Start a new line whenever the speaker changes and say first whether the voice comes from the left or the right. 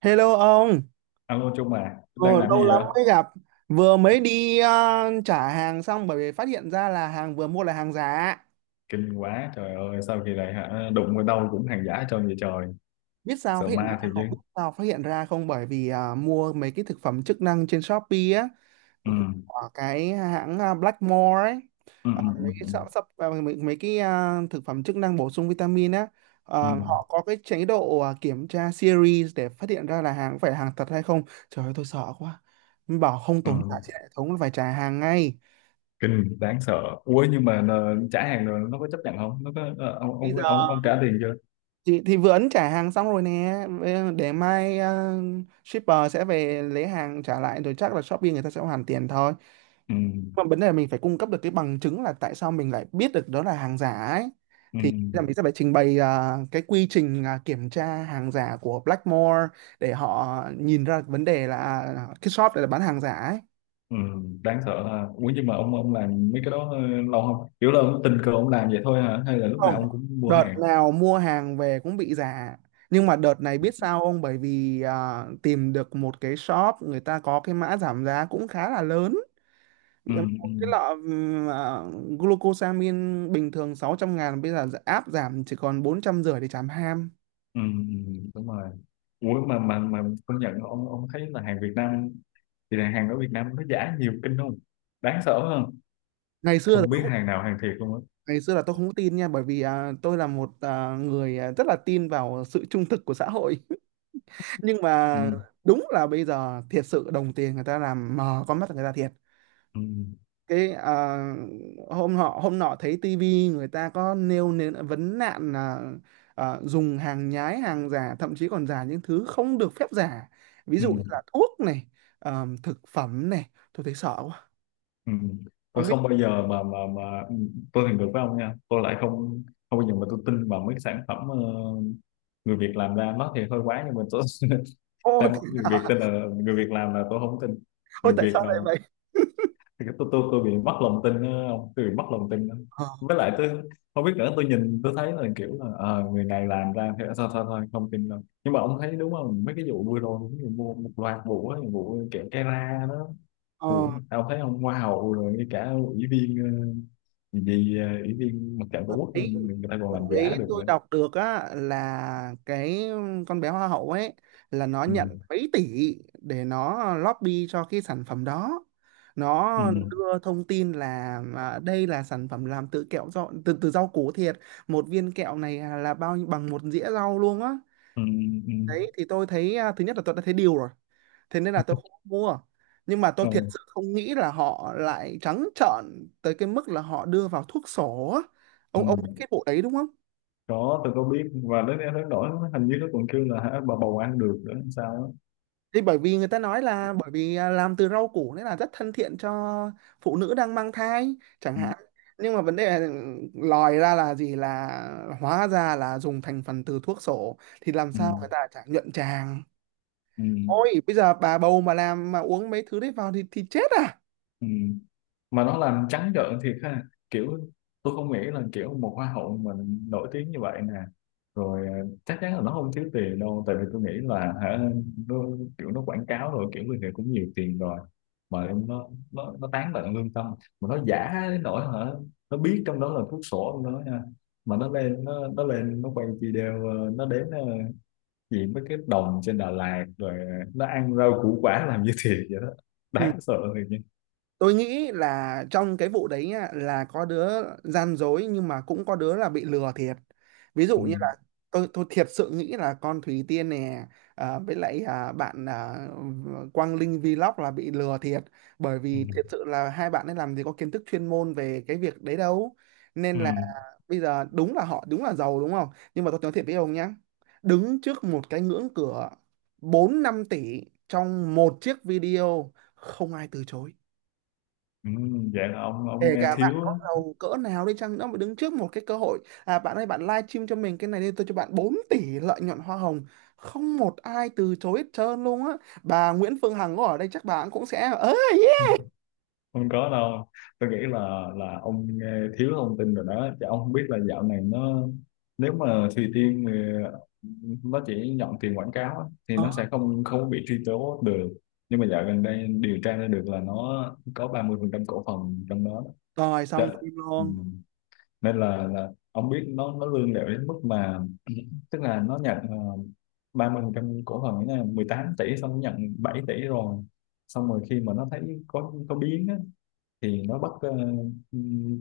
right: Hello ông,
left: Alo Trung à,
right: ờ,
left: đang làm
right: lâu
left: gì
right: lắm
left: vậy?
right: mới gặp. Vừa mới đi trả hàng xong bởi vì phát hiện ra là hàng vừa mua là hàng giả.
left: Kinh quá, trời ơi, sao kỳ này hả? Đụng vào đâu cũng hàng giả trơn vậy trời.
right: Biết sao
left: Sợ
right: phát hiện ra
left: ma thì
right: không? Biết
left: chứ.
right: sao phát hiện ra không? Bởi vì mua mấy cái thực phẩm chức năng trên Shopee á,
left: Ừ,
right: của cái hãng Blackmore ấy.
left: ừ, ừ, ừ,
right: Mấy cái
left: ừ,
right: sắp, sắp ờ, mấy, mấy cái ờ, thực phẩm chức năng bổ sung vitamin á,
left: ừ.
right: họ có cái chế độ kiểm tra series để phát hiện ra là hàng có phải là hàng thật hay không. Trời ơi, tôi sợ quá. Bảo không tồn
left: Ừ.
right: tại trên hệ thống là phải trả hàng ngay.
left: Kinh, đáng sợ. Ủa nhưng mà trả hàng rồi nó có chấp nhận không? Nó có, ông,
right: Bây
left: ông, ông,
right: giờ
left: ông trả tiền chưa?
right: thì vừa ấn trả hàng xong rồi nè. Để mai shipper sẽ về lấy hàng trả lại rồi chắc là Shopee người ta sẽ hoàn tiền thôi,
left: Ừ,
right: mà vấn đề là mình phải cung cấp được cái bằng chứng là tại sao mình lại biết được đó là hàng giả ấy.
left: ừ,
right: Thì là mình sẽ phải trình bày cái quy trình kiểm tra hàng giả của Blackmore để họ nhìn ra vấn đề là cái shop này là bán hàng giả ấy.
left: ừ, đáng sợ ha. Ủa nhưng mà ông làm mấy cái đó lâu không? Kiểu là ông tình cờ ông làm vậy thôi hả? Hay là lúc nào
right: Không,
left: ông cũng mua
right: đợt
left: hàng?
right: nào mua hàng về cũng bị giả, nhưng mà đợt này biết sao không, bởi vì tìm được một cái shop người ta có cái mã giảm giá cũng khá là lớn.
left: Ừ,
right: Một
left: ừ,
right: cái lọ glucosamine bình thường 600.000 bây giờ áp giảm chỉ còn 450.000 để trảm ham.
left: ừ, ừ, đúng rồi. Ủa mà công nhận ông thấy là hàng Việt Nam thì là hàng ở Việt Nam nó giả nhiều kinh không? Đáng sợ hơn,
right: ngày xưa là
left: không biết
right: tôi,
left: hàng nào hàng thiệt luôn á.
right: Ngày xưa là tôi không có tin nha, bởi vì tôi là một người rất là tin vào sự trung thực của xã hội nhưng
left: Ừ,
right: mà đúng là bây giờ thiệt sự đồng tiền người ta làm mờ con mắt người ta thiệt.
left: ừ,
right: cái à, Hôm hôm nọ thấy tivi người ta có nêu nên vấn nạn là dùng hàng nhái hàng giả, thậm chí còn giả những thứ không được phép giả, ví
left: ừ,
right: dụ như là thuốc này, thực phẩm này, tôi thấy sợ quá.
left: ừ. Tôi
right: Không biết.
left: không bao giờ mà tôi thì ngược với ông nha, tôi lại không không bao giờ mà tôi tin vào mấy cái sản phẩm người Việt làm ra. Nó thì hơi quá nhưng mà tôi
right: Ô,
left: sao mà
right: thế
left: người Việt
right: hả?
left: tin là người Việt làm. Là tôi không tin
right: Ôi,
left: người
right: tại
left: Việt
right: sao lại
left: làm
right: vậy.
left: thì tôi bị mất lòng tin á, ông, tôi bị mất lòng tin lắm.
right: ờ
left: Với lại tôi không biết nữa, tôi nhìn tôi thấy là kiểu là người này làm ra thế sao, thôi thôi không tin đâu. Nhưng mà ông thấy đúng không, mấy cái vụ vừa rồi cũng như mua một loạt vụ á, vụ kẹo cái ra đó,
right: ờ,
left: vụ tao thấy ông hoa hậu rồi ngay cả ủy viên, ờ, gì gì, ờ, ủy viên mặt trận tổ
right: Tập
left: quốc
right: ấy
left: người ta còn
right: Tập
left: làm giả
right: ấy
left: được
right: tôi
left: nữa.
right: đọc được á là cái con bé hoa hậu ấy là nó
left: Ừ.
right: nhận mấy tỷ để nó lobby cho cái sản phẩm đó.
left: Ừ.
right: Nó đưa thông tin là đây là sản phẩm làm từ kẹo rau, từ từ rau củ thiệt, một viên kẹo này là bằng một dĩa rau luôn á.
left: Ừ. Ừ.
right: Đấy, thì tôi thấy thứ nhất là tôi đã thấy điều rồi, thế nên là tôi không mua, nhưng mà tôi thiệt
left: Ừ.
right: sự không nghĩ là họ lại trắng trợn tới cái mức là họ đưa vào thuốc sổ á.
left: Ừ.
right: Ông biết cái vụ đấy đúng không?
left: Có, tôi có biết, và đến đến nỗi hình như nó còn kêu là hả, bà bầu ăn được nữa hay sao á.
right: Thì bởi vì người ta nói là bởi vì làm từ rau củ nên là rất thân thiện cho phụ nữ đang mang thai chẳng
left: Ừ.
right: hạn. Nhưng mà vấn đề là lòi ra là gì, là hóa ra là dùng thành phần từ thuốc sổ thì làm
left: Ừ,
right: sao người ta chả nhuận tràng.
left: ừ,
right: Ôi bây giờ bà bầu mà làm mà uống mấy thứ đấy vào thì chết à.
left: ừ. Mà nó làm trắng trợn thiệt ha, kiểu tôi không nghĩ là kiểu một hoa hậu mà nổi tiếng như vậy nè rồi, chắc chắn là nó không thiếu tiền đâu. Tại vì tôi nghĩ là hả, nó, kiểu nó quảng cáo rồi kiểu người này cũng nhiều tiền rồi mà nó tán tận lương tâm, mà nó giả đến nỗi hả, nó biết trong đó là thuốc sổ trong đó nha. Mà nó lên nó lên nó quay video, nó đếm gì mấy cái đồng trên Đà Lạt rồi nó ăn rau củ quả làm như thiệt vậy đó.
right: Ừ.
left: Đáng sợ thiệt nha.
right: Tôi nghĩ là trong cái vụ đấy nhá, là có đứa gian dối nhưng mà cũng có đứa là bị lừa thiệt, ví dụ
left: Ừ.
right: như là tôi thiệt sự nghĩ là con Thủy Tiên nè, với lại bạn Quang Linh Vlog là bị lừa thiệt, bởi
left: Ừ.
right: vì thiệt sự là hai bạn ấy làm gì có kiến thức chuyên môn về cái việc đấy đâu. Nên
left: Ừ.
right: là bây giờ đúng là họ đúng là giàu đúng không, nhưng mà tôi nói thiệt với ông nhá, đứng trước một cái ngưỡng cửa 4-5 tỷ trong một chiếc video không ai từ chối.
left: Ừ. Vậy là ông
right: Kể
left: nghe
right: cả bạn có
left: thiếu.
right: giàu cỡ nào đi chăng nữa mà đứng trước một cái cơ hội, à bạn ơi bạn live stream cho mình cái này đi, tôi cho bạn 4 tỷ lợi nhuận hoa hồng, không một ai từ chối hết trơn luôn á. Bà Nguyễn Phương Hằng có ở đây chắc bà cũng sẽ ơ, yeah.
left: Không có đâu, tôi nghĩ là ông nghe thiếu thông tin rồi đó chứ ông không biết là dạo này nó, nếu mà Thùy Tiên thì nó chỉ nhận tiền quảng cáo á, thì nó
right: Đó,
left: sẽ không không bị truy tố được. Nhưng mà dạo gần đây điều tra ra được là nó có 30% cổ phần trong đó đó.
right: rồi
left: Dạ.
right: xong phim
left: Ừ.
right: luôn.
left: Nên là ông biết nó lươn lẹo đến mức mà tức là nó nhận uh, 30% cổ phần ấy nha, 18 tỷ, xong nó nhận 7 tỷ rồi. Xong rồi khi mà nó thấy có biến á, thì nó bắt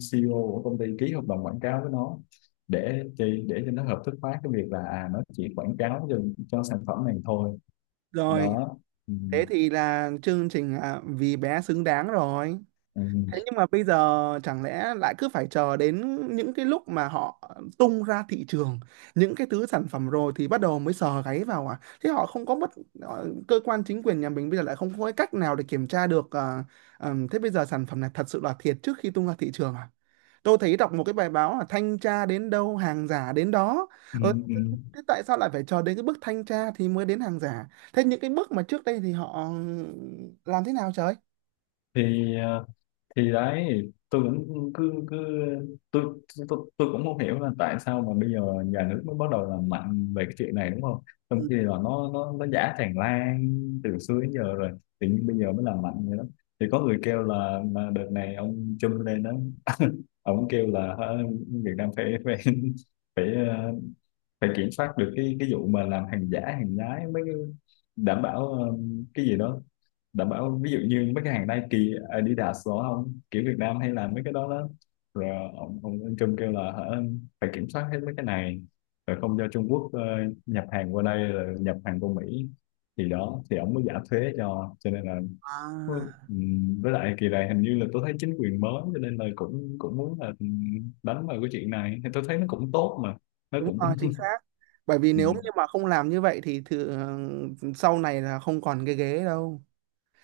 left: CEO của công ty ký hợp đồng quảng cáo với nó, để cho nó hợp thức hóa cái việc là nó chỉ quảng cáo cho sản phẩm này thôi
right: Rồi
left: đó. Ừ.
right: thế thì là chương trình vì bé xứng đáng rồi.
left: Ừ.
right: Thế nhưng mà bây giờ chẳng lẽ lại cứ phải chờ đến những cái lúc mà họ tung ra thị trường những cái thứ sản phẩm rồi thì bắt đầu mới sờ gáy vào à? Thế họ không có cơ quan chính quyền nhà mình bây giờ lại không có cái cách nào để kiểm tra được thế bây giờ sản phẩm này thật sự là thiệt trước khi tung ra thị trường à? Tôi thấy đọc một cái bài báo là thanh tra đến đâu hàng giả đến đó.
left: Ừ.
right: Ờ,
left: Ừ.
right: thế tại sao lại phải chờ đến cái bước thanh tra thì mới đến hàng giả? Thế những cái bước mà trước đây thì họ làm thế nào trời?
left: Thì thì đấy, tôi cũng cứ cứ tôi tôi cũng không hiểu là tại sao mà bây giờ nhà nước mới bắt đầu làm mạnh về cái chuyện này đúng không, trong
right: Ừ.
left: khi là nó giả tràn lan từ xưa đến giờ rồi, tự nhiên bây giờ mới làm mạnh vậy đó. Thì có người kêu là, đợt này ông Trump lên đó. Ông kêu là hả, Việt Nam phải phải phải phải kiểm soát được cái vụ mà làm hàng giả hàng nhái mới đảm bảo, cái gì đó, đảm bảo ví dụ như mấy cái hàng Nike Adidas đó không, kiểu Việt Nam hay là mấy cái đó đó. Rồi ông Trump kêu là hả, phải kiểm soát hết mấy cái này, rồi không cho Trung Quốc nhập hàng qua đây rồi nhập hàng qua Mỹ thì đó thì ông mới giảm thuế cho, nên là
right: À.
left: với lại kỳ này hình như là tôi thấy chính quyền mới cho nên là cũng cũng muốn là đánh vào cái chuyện này thì tôi thấy nó cũng tốt mà, nó
right: Đúng
left: cũng
right: rồi, chính xác. Bởi vì nếu như mà không làm như vậy thì thử, sau này là không còn cái ghế đâu,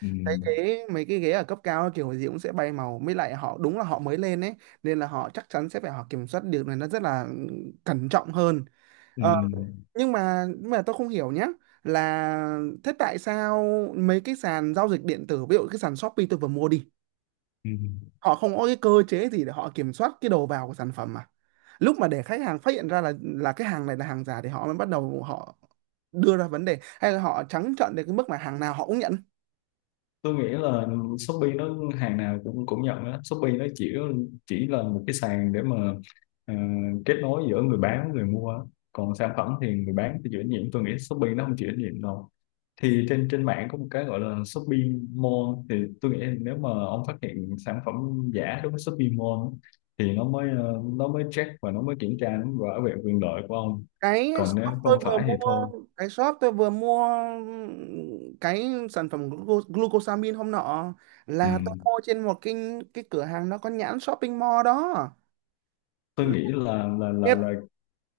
left: Ừ.
right: cái ghế mấy cái ghế ở cấp cao kiểu gì cũng sẽ bay màu mới lại họ đúng là họ mới lên ấy, nên là họ chắc chắn sẽ phải họ kiểm soát điều này nó rất là cẩn trọng hơn.
left: Ừ.
right: Ờ, nhưng mà tôi không hiểu nhá, là thế tại sao mấy cái sàn giao dịch điện tử ví dụ cái sàn Shopee tôi vừa mua đi
left: Ừ.
right: họ không có cái cơ chế gì để họ kiểm soát cái đầu vào của sản phẩm, mà lúc mà để khách hàng phát hiện ra là cái hàng này là hàng giả thì họ mới bắt đầu họ đưa ra vấn đề, hay là họ trắng trợn đến cái mức mà hàng nào họ cũng nhận.
left: Tôi nghĩ là Shopee nó hàng nào cũng cũng nhận đó. Shopee nó chỉ là một cái sàn để mà ờ, kết nối giữa người bán với người mua á. Còn sản phẩm thì người bán thì chịu trách nhiệm, tôi nghĩ Shopee nó không chịu trách nhiệm đâu. Thì trên trên mạng có một cái gọi là Shopee Mall thì tôi nghĩ nếu mà ông phát hiện sản phẩm giả đối với Shopee Mall á, thì nó mới nó mới check và nó mới kiểm tra, nó mới bảo vệ quyền lợi của ông.
right: cái
left: Còn nếu
right: shop tôi
left: không
right: vừa
left: phải thì
right: mua
left: thôi.
right: cái shop tôi vừa mua cái sản phẩm glucosamine hôm nọ
left: Ừ.
right: là tôi mua trên một cái cửa hàng nó có nhãn shopping mall đó.
left: Tôi nghĩ là là là là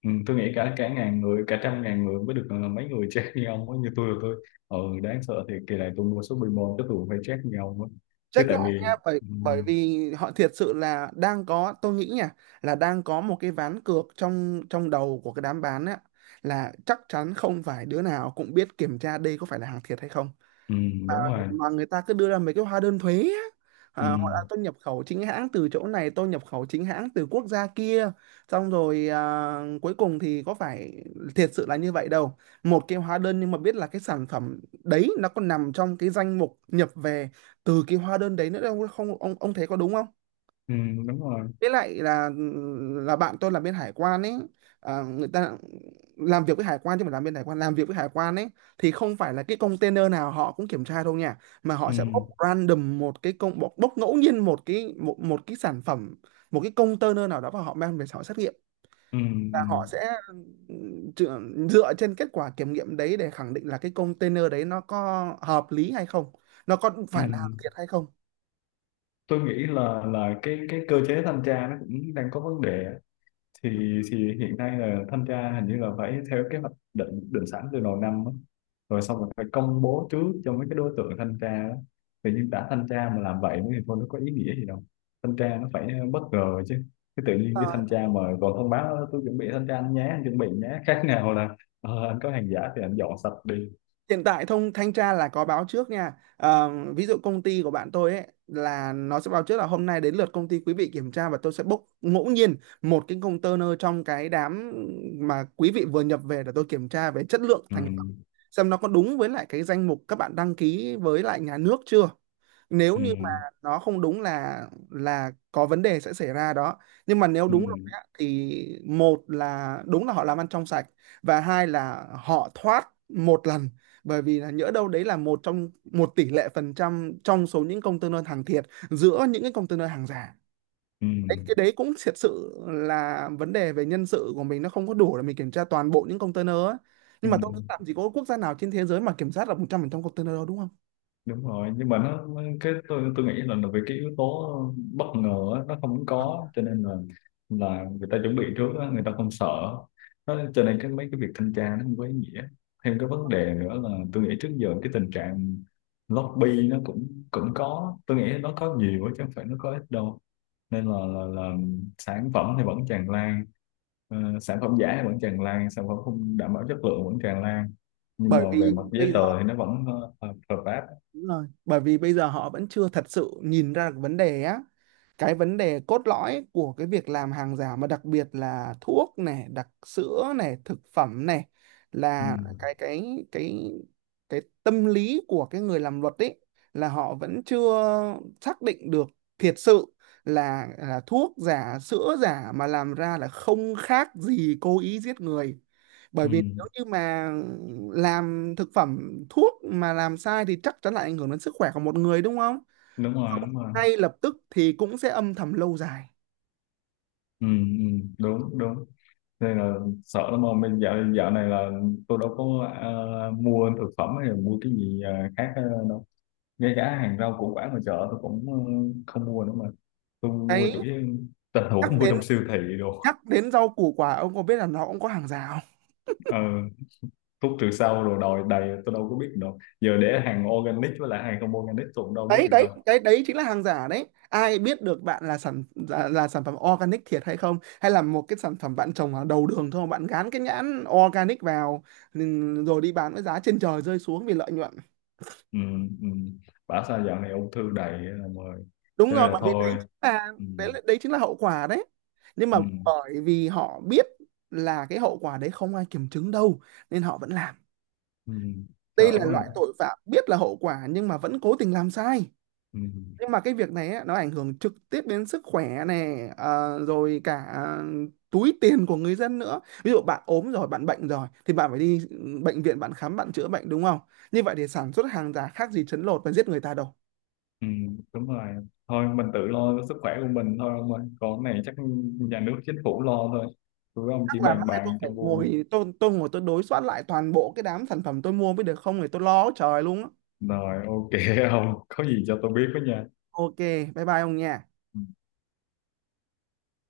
left: ừ, tôi nghĩ cả cả ngàn người, cả trăm ngàn người mới được là mấy người chết như ông ấy như tôi rồi đáng sợ. Thì kỳ này tôi mua số Pokemon chắc tôi cũng phải chết như ông ấy chứ.
right: Check
left: Tại
right: lại
left: vì
right: nha, bởi
left: ừ,
right: bởi vì họ thiệt sự là đang có, tôi nghĩ nha, là đang có một cái ván cược trong trong đầu của cái đám bán á, là chắc chắn không phải đứa nào cũng biết kiểm tra đây có phải là hàng thiệt hay không,
left: ừ, đúng rồi.
right: mà người ta cứ đưa ra mấy cái hóa đơn thuế á.
left: Ừ,
right: À, họ đã tôi nhập khẩu chính hãng từ chỗ này, tôi nhập khẩu chính hãng từ quốc gia kia, xong rồi cuối cùng thì có phải thiệt sự là như vậy đâu. Một cái hóa đơn nhưng mà biết là cái sản phẩm đấy nó còn nằm trong cái danh mục nhập về từ cái hóa đơn đấy nữa đâu, không ông ông thấy có đúng không?
left: ừ, đúng rồi.
right: Với lại là bạn tôi làm bên hải quan ấy, người ta làm việc với hải quan, chứ mà làm bên hải quan làm việc với hải quan ấy thì không phải là cái container nào họ cũng kiểm tra đâu nha, mà họ
left: Ừ,
right: sẽ bốc random một cái công bốc ngẫu nhiên một cái một cái sản phẩm một cái container nào đó và họ mang về họ xét nghiệm,
left: ừ,
right: và
left: ừ,
right: họ sẽ dựa dựa trên kết quả kiểm nghiệm đấy để khẳng định là cái container đấy nó có hợp lý hay không, nó có
left: ừ.
right: phải là hàng thiệt hay không.
left: Tôi nghĩ là cái cơ chế thanh tra nó cũng đang có vấn đề. Thì hiện nay là thanh tra hình như là phải theo kế hoạch định định sẵn từ đầu năm á. Rồi xong rồi phải công bố trước cho mấy cái đối tượng thanh tra đó. Tự nhiên đã thanh tra mà làm vậy thì thôi, nó có ý nghĩa gì đâu. Thanh tra nó phải bất ngờ chứ. Cái tự nhiên
right: Ờ,
left: cái thanh tra mà còn thông báo "Ơ, tôi chuẩn bị thanh tra anh nhé, anh chuẩn bị nhé", khác nào là "Ờ, anh có hàng giả thì anh dọn sạch đi".
right: hiện tại thông thanh tra là có báo trước nha. Ờ, ví dụ công ty của bạn tôi ấy là nó sẽ báo trước là hôm nay đến lượt công ty quý vị kiểm tra, và tôi sẽ bốc ngẫu nhiên một cái container trong cái đám mà quý vị vừa nhập về để tôi kiểm tra về chất lượng
left: Ừ.
right: thành phẩm, xem nó có đúng với lại cái danh mục các bạn đăng ký với lại nhà nước chưa. Nếu
left: Ừ.
right: như mà nó không đúng là có vấn đề sẽ xảy ra đó. Nhưng mà nếu
left: Ừ.
right: đúng rồi á, thì một là đúng là họ làm ăn trong sạch, và hai là họ thoát một lần, bởi vì là nhỡ đâu đấy là một trong một tỷ lệ phần trăm trong số những container hàng thiệt giữa những cái container hàng giả.
left: Ừ.
right: Đấy, cái đấy cũng thiệt sự là vấn đề về nhân sự của mình nó không có đủ để mình kiểm tra toàn bộ những container ấy.
left: Ừ.
right: Nhưng mà tôi nghĩ làm gì có quốc gia nào trên thế giới mà kiểm soát được 100% container đâu, đúng không?
left: Đúng rồi nhưng mà nó- cái tôi nghĩ là, vì cái yếu tố bất ngờ á, nó không có cho nên là người ta chuẩn bị trước á, người ta không sợ nó, cho nên cái mấy cái việc thanh tra nó không có ý nghĩa. Thêm cái vấn đề nữa là tôi nghĩ trước giờ cái tình trạng lobby nó cũng cũng có, tôi nghĩ nó có nhiều á, chứ không phải nó có ít đâu. Nên là sản phẩm thì vẫn tràn lan, sản phẩm giả thì vẫn tràn lan, sản phẩm không đảm bảo chất lượng vẫn tràn lan. Nhưng mà
right: Bởi vì
left: về mặt giấy
right: bây giờ
left: tờ thì nó vẫn hợp hợp pháp.
right: Đúng rồi, bởi vì bây giờ họ vẫn chưa thật sự nhìn ra được vấn đề á, cái vấn đề cốt lõi của cái việc làm hàng giả mà đặc biệt là thuốc này, đặc sữa này, thực phẩm này,
left: Ừ,
right: là cái tâm lý của cái người làm luật ấy là họ vẫn chưa xác định được thiệt sự là thuốc giả, sữa giả mà làm ra là không khác gì cố ý giết người. Bởi
left: ừ,
right: vì nếu như mà làm thực phẩm thuốc mà làm sai thì chắc chắn lại ảnh hưởng đến sức khỏe của một người đúng không?
left: đúng rồi, đúng rồi.
right: Ngay lập tức thì cũng sẽ âm thầm lâu dài.
left: Ừ, ừ, đúng đúng, nên là sợ lắm mà. Mình dạo dạo này là tôi đâu có mua thực phẩm hay là mua cái gì khác đâu. Ngay cả hàng rau củ quả mà chợ tôi cũng không mua nữa mà. Tôi mua chủ
right: Đấy,
left: yếu tình
right: nhắc
left: huống mua
right: đến
left: trong siêu thị đồ.
right: nhắc đến rau củ quả ông có biết là nó cũng có hàng giả không?
left: ờ, Thuốc trừ sâu rồi đòi đầy, tôi đâu có biết đâu giờ, để hàng organic với lại hàng không organic tôi cũng đâu biết
right: Đấy
left: được đâu.
right: đấy đấy đấy chính là hàng giả đấy, ai biết được bạn là sản phẩm organic thiệt hay không, hay là một cái sản phẩm bạn trồng ở đầu đường thôi bạn gán cái nhãn organic vào, rồi đi bán với giá trên trời rơi xuống vì lợi nhuận.
left: Ừ, ừ. Bảo sao dạo này ung thư đầy rồi,
right: Đúng
left: cho nên
right: rồi,
left: là
right: bởi vì đấy
left: thôi.
right: chính là
left: Ừ,
right: đấy chính là hậu quả đấy. Nhưng mà
left: ừ.
right: bởi vì họ biết là cái hậu quả đấy không ai kiểm chứng đâu nên họ vẫn làm,
left: Ừ,
right: đây
left: thở
right: là
left: mà.
right: loại tội phạm biết là hậu quả nhưng mà vẫn cố tình làm sai.
left: Ừ,
right: Nhưng mà cái việc này á, nó ảnh hưởng trực tiếp đến sức khỏe này, rồi cả túi tiền của người dân nữa, ví dụ bạn ốm rồi bạn bệnh rồi thì bạn phải đi bệnh viện, bạn khám, bạn chữa bệnh đúng không? Như vậy thì sản xuất hàng giả khác gì trấn lột và giết người ta đâu.
left: ừ, đúng rồi, thôi mình tự lo cho sức khỏe của mình thôi ông ơi, còn cái này chắc nhà nước chính phủ lo thôi, tụi ông
right: Chắc
left: chỉ
right: là
left: bàn
right: mai tôi
left: bàn cho
right: phải
left: vui
right: ngồi tôi ngồi tôi đối soát lại toàn bộ cái đám sản phẩm tôi mua mới được, không thì tôi lo trời luôn á.
left: rồi, ok. Ông có gì cho tôi biết với nha.
right: Ok, bye bye ông nha.
left: Ừ.